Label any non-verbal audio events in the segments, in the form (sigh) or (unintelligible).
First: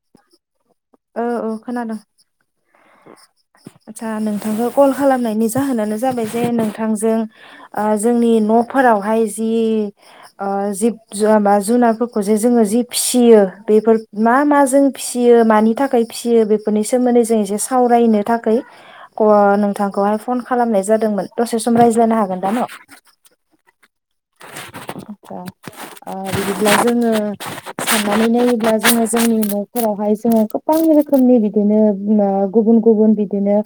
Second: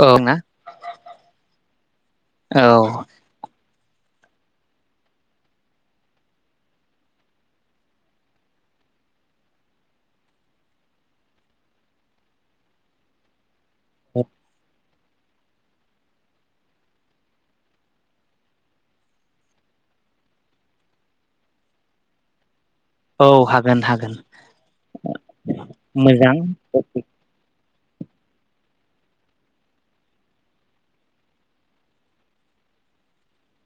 औ ना औ औ खोनादोंं। औ (inaudible) आदसा नोंथांखौ कल खालामनायनि जाहोनानो जाबाय जे नोंथांजों ओ जोंनि न'फोरावहाय जि ओ जिब जु-जुनारफोरखौसे जोङो जि फिसियो बेफोर मा मा जों फिसियो मानि थाखाय फिसियो बेफोरनि सोमोन्दै जों एसे सावरायनो थाखाय (unintelligible) नोंथांखौहाय फन खालामनाय जादोंमोन दसे सम रायज्लायनो हागोन दा न'? औ हागोन हागोन। (unintelligible) ओ मोजां बिदिब्ला जोङो साननानै नायोब्ला जोङो जोंनि न'फोरावहाय जोङो गोबां रोखोमनि बिदिनो बिमा गुबुन गुबुन बिदिनो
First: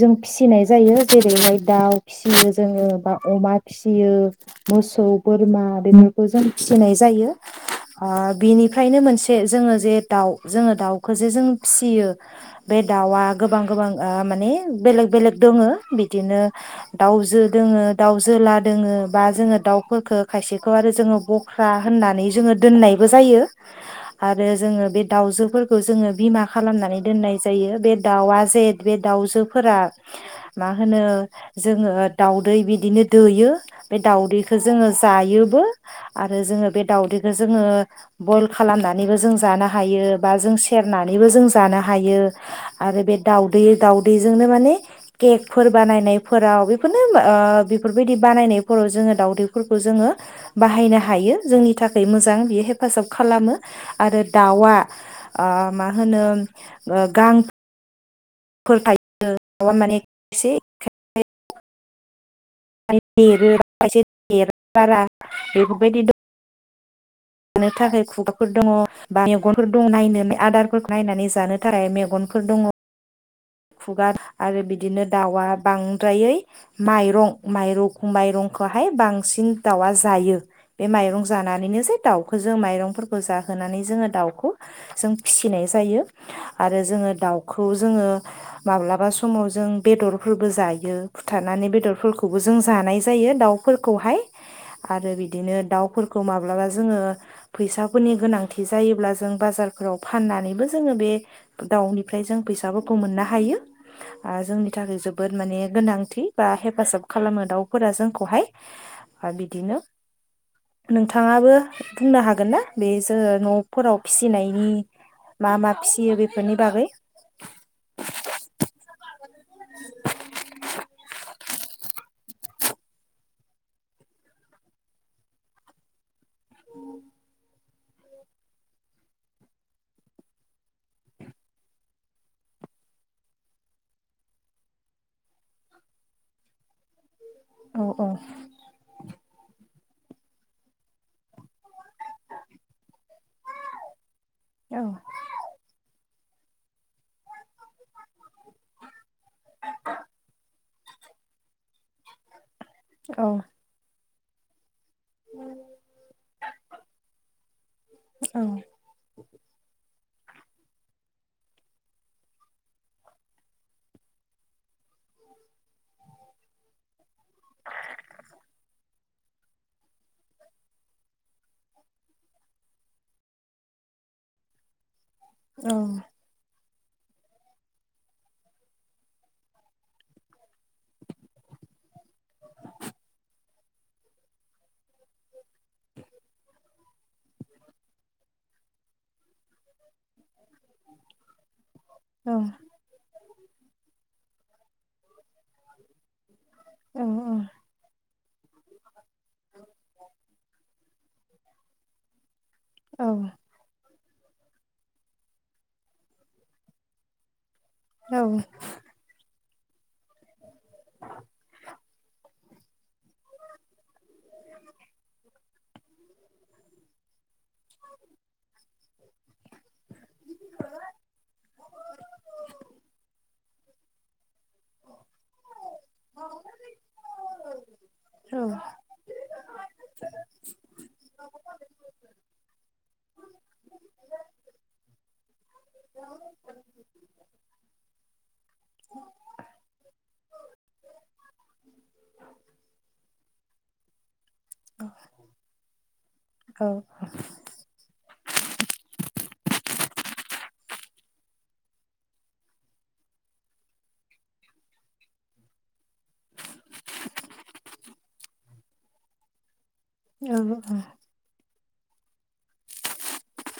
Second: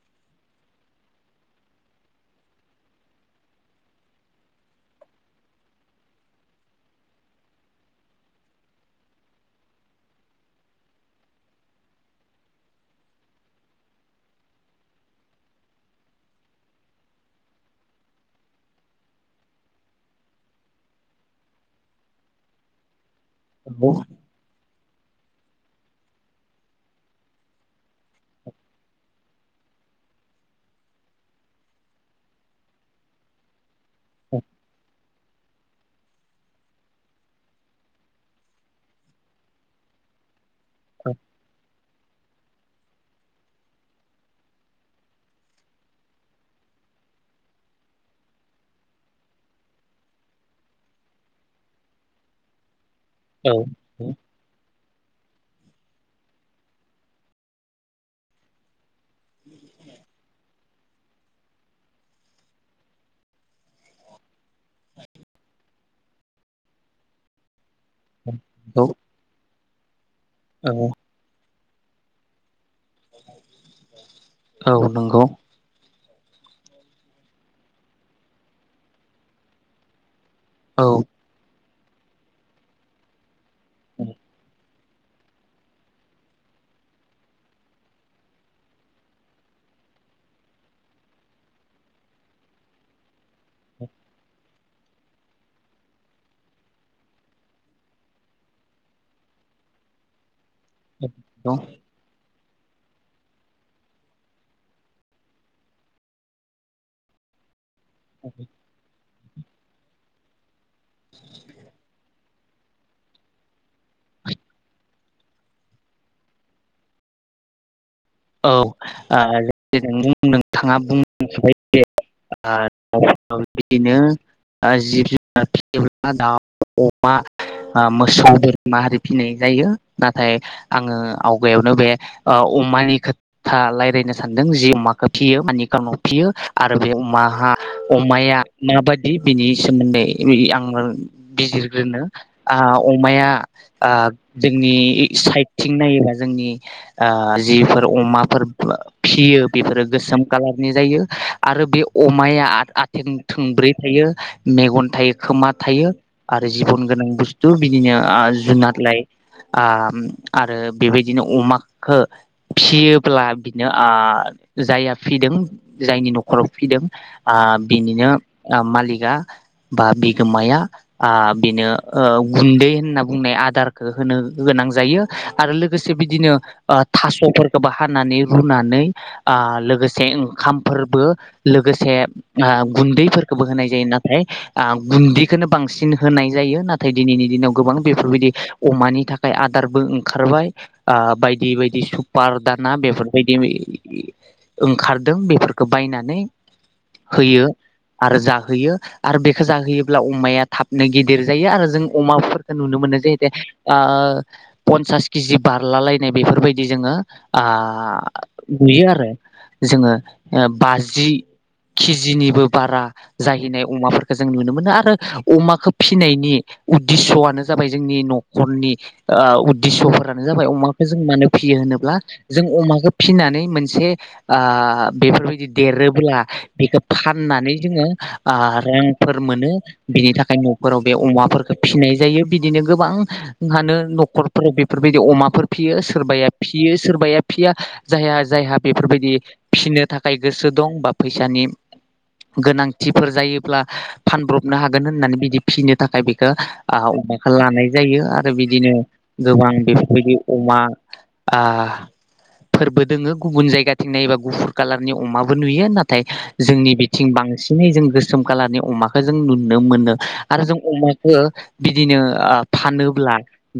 जों फिसिनाय जायो जेरैहाय दाउ फिसियो जोङो बा अमा फिसियो। मोसौ बोरमा बेफोरखौ जों फिसिनाय जायो ओ बिनिफ्रायनो मोनसे जोङो जे दाउ जोङो दाउखौ जे जों फिसियो बे दाउआ गोबां गोबां ओ माने बेलेग बेलेग दङ बिदिनो दाउजो दङो दाउ जोला दङो। बा जोङो दाउफोरखौ खायसेखौ आरो जोङो बख्रा होननानै जोङो दोननाय बो जायो औ आरो जोङो बे दाउजोफोरखौ जोङो बिमा खालामनानै दोननाय जायो बे दाउआ जेथ बे दाउजोफोरा मा होनो जोङो दाउदै बिदिनो दोयो बे दाउदैखौ जोङो जायोबो आरो जोङो बे दावदैखौ जोङो बयेल खालामनानैबो जों जानो हायो बा जों सेरनानैबो जों जानो हायो। हायो आरो बे दावदै दावदैजोंनो माने केगफोर बानायनायफोराव बेफोरनो ओ बेफोरबायदि बानायनाय। (inaudible) जोङो दावदैफोरखौ जोङो बाहायनो हायो जोंनि थाखाय मोजां बि हे हेफाजाब खालामो आरो औ दाउआ ओ मा होनो ओ गां (unintelligible) (inaudible) बारा बेफोरबायदि दं। लानो थाखाय खुगाफोर दङ' औ बा मेगन फोर दङ' नायनो औ आदारफोरखौ नायनानै जानो थाराय मेगनफोर दङ'। खुगार आरो औ बिदिनो नंगौ दाउआ बां द्रायै माइरं माइरं माइरंखौहाय बांसिन दाउआ जायो। औ बे माइरं जानानैनो एसे दाउखौ जों माइरंफोरखौ जाहोनानै जोङो दाउखौ जों फिसिनाय जायो आरो जोङो दाउखौ जोङो माब्लाबा समाव जों बेदरफोरबो जायो फुथारनानै बेदरफोरखौबो जों जानाय जायो दाउफोरखौहाय आरो बिदिनो दाउफोरखौ माब्लाबा जोङो फैसाफोरनि गोनांथि जायोब्ला जों बाजारफोराव फाननानैबो जो जोङो बे दाउनिफ्राय जों फैसा खौ मोननो हायो आ जोंनि थाखाय जोबोद माने गोनांथि बा हेफाजाब खालामो दाउ फोरा जोंखौहाय बिदिनो नोंथाङाबो बुंनो हागोन ना बे जोङो न'फोराव फिसिनायनि मा मा फिसियो बेफोरनि बागै? औ (unintelligible) बेदिनो आ जिब जुनार (unintelligible) (unintelligible) मोसौ बोरमा आरि फिनाय जायो, नाथाय आङो आवगायावनो बे अमानि खोथा रायलायनो सानदों जि अमाखौ फियो मानिे कारनाव फियो आरो बे अमा मा औ औ अमाया माबायदि बिनि सोमोन्दै (unintelligible) बिजिर नो आं अमाया आ जोंनि औ साइदथिं नायोबा जोंनि आ जिफोर अमाफोर फियो बेफोरो गोसोम कालारनि जायो आरो बे अमाया आथिं औ थोंब्रै थायो। मेगन थायो खोमा थायो आरो जिबन गोनां बुस्थु बिदिनो ओ औ जुनार लाय ओ ओम आरो बेबायदिनो अमाखो फिसियोब्ला बिनो आ जायहा फिदों जायनि न'खराव फिदों आं बिनिनो मालिकआ बा बिगोमाया आ बेनो ओ गुन्दै होनना बुंनाय आदारखौ होनो गोनां जायो। आरो औ लोगोसे बिदिनो ओ थास' फोरखोबो हानानै रुनानै आं लोगोसे ओंखामफोरबो लोगोसे आ गुन्दैफोरखौबो होनाय जायो। नाथाय आं गुन्दिखोनो बांसिन होनाय जायो नाथाय नाथाय दिनैनि दिनाव गोबां बेफोरबायदि अमानि थाखाय आदारबो ओंखारबाय आं बायदि बायदि सु औ पार दाना बेफोरबायदि ओंखारदों बे फोरखो बायनानै औ होयो आरो जा होयो आरो बेखौ जाहोयोब्ला अमाया थाबनो गिदिर जायो आरो जों अमाफोर नुनो मोनो जायोदे पन्सास किजि बारला लायनाय बेफोरबायदि जोङो आ आ आ बुयो आरो जोङो ओ बाजि कि जि निबो बारा जाहैनाय अमाफोर जों नुनो मोनो आरो अमाखौ खो फिनायनि उद्दिस्स'नो जाबाय जोंनि न'खरनि ओ उद्दिस्स'फोरानो जाबाय अमाखौ जों मानो फियो होनोब्ला जों अमाखौ फिनानै मोनसे आं बेफोरबायदि देरोब्ला बेखौ फाननानै जोङो आ रांफोर मोनो बिनि थाखाय न'फोराव बे अमाफोरखौ फिसिनाय जायो बिदिनो गोबां हानो न'खरफोराव बेफोरबायदि अमाफोर फियो सोरबाया फियो सोरबाया फिया जायहा जायहा बेफोरबायदि फिसिनो थाखाय गोसो दं बा फैसानि गोनांथिफोर जायोब्ला फानब्रबनो हागोन होननानै बिदि फिनो थाखाय ओ आ अमाखौ लानाय जायो आरो आरो बिदिनो गोबां बेफोरबायदि अमा आ फोरबो दोङो गुबुन जायगाथिं नायोबा गुफुर कालारनि अमाबो नुयो नाथाय जोंनि बिथिं बांसिनै जों गोसोम कालारनि अमाखो जों नु नुनो मोनो आरो जों अमाखो बिदिनो आं फानोब्ला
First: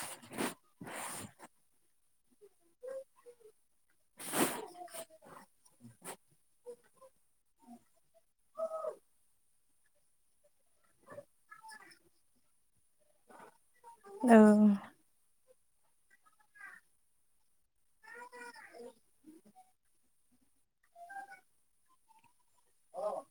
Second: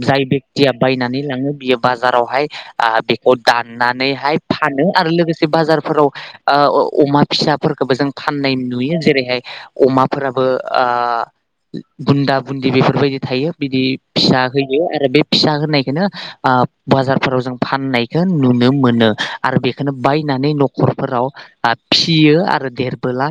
जाय ब दिया बायनानै लाङो बियो बाजार बाजारावहाय आ बेखौ दाननानैहाय फानो आरो लोगोसे बाजारफोराव ओ अमा फिसाफोरखौबो जों फाननाय नुयो जेरैहाय अमाफोराबो ओ बुन्दा बुन्दि बेफोरबायदि थायो बिदि फिसा होयो आरो बे फिसा नायखनो ओ बाजारफोराव जों फाननायखो नुनो मोनो आरो बेखोनो बायनानै न'खरफोराव ओ फिसियो आ आरो देरबोला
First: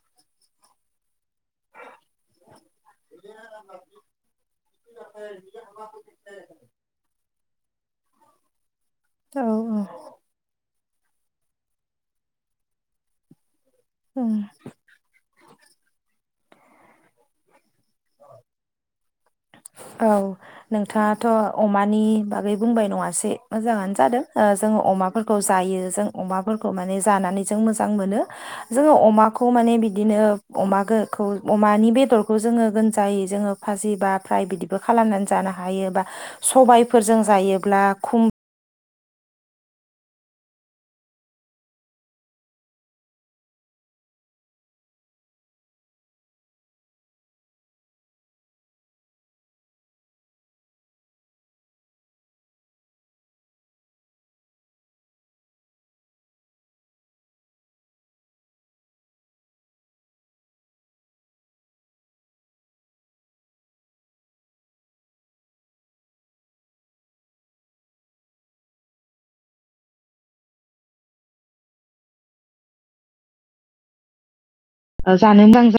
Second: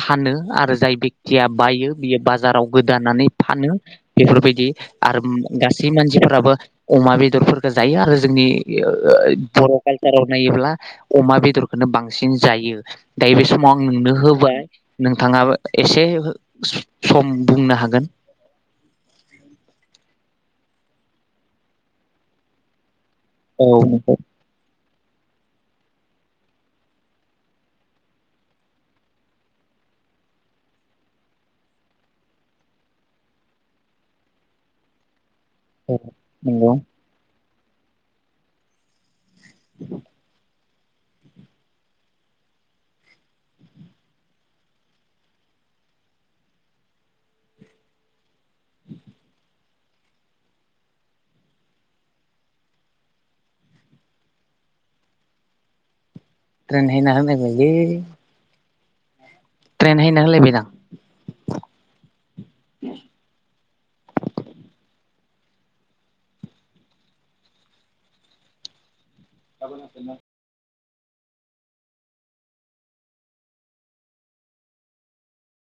फानो आरो जाय बे दिया बायो बियो बाजाराव गोदानानै फानो बेफोरबायदि आरो गासै मानसिफोराबो अमा बेदरफोरखो जायो आरो जोंनि ओ ओ औ बर' कालसाराव नायोब्ल ब्ला अमा बेदरखौनो बांसिन जायो। दायो बे समाव आं नोंनो औ होबाय नोंथाङाबो एसे हो सम बुंनो हाग (inaudible) औ। नोंथाङाथ' अमानि बागै बुंबाय नङास सै। औ मोजाङानो नंगौ जादों ओ जों अमाखौ फोरखौ जायो जों अमाफोरखौ माने जानानै जों मोजां मोनो जोङो अमाखौ माने बिदिनो अमाखौ अमानि बेदरखौ जोङो गोन जायो जोङो फाजि बा फ्राय बिदिबो खालामनानै जानो औ हायोबा नंगौ सबायफोरजों जायो। अब्ला खुम (unintelligible) ट्रेन हैना होलाबायना। (inaudible) उम उम। जानो मोजां ज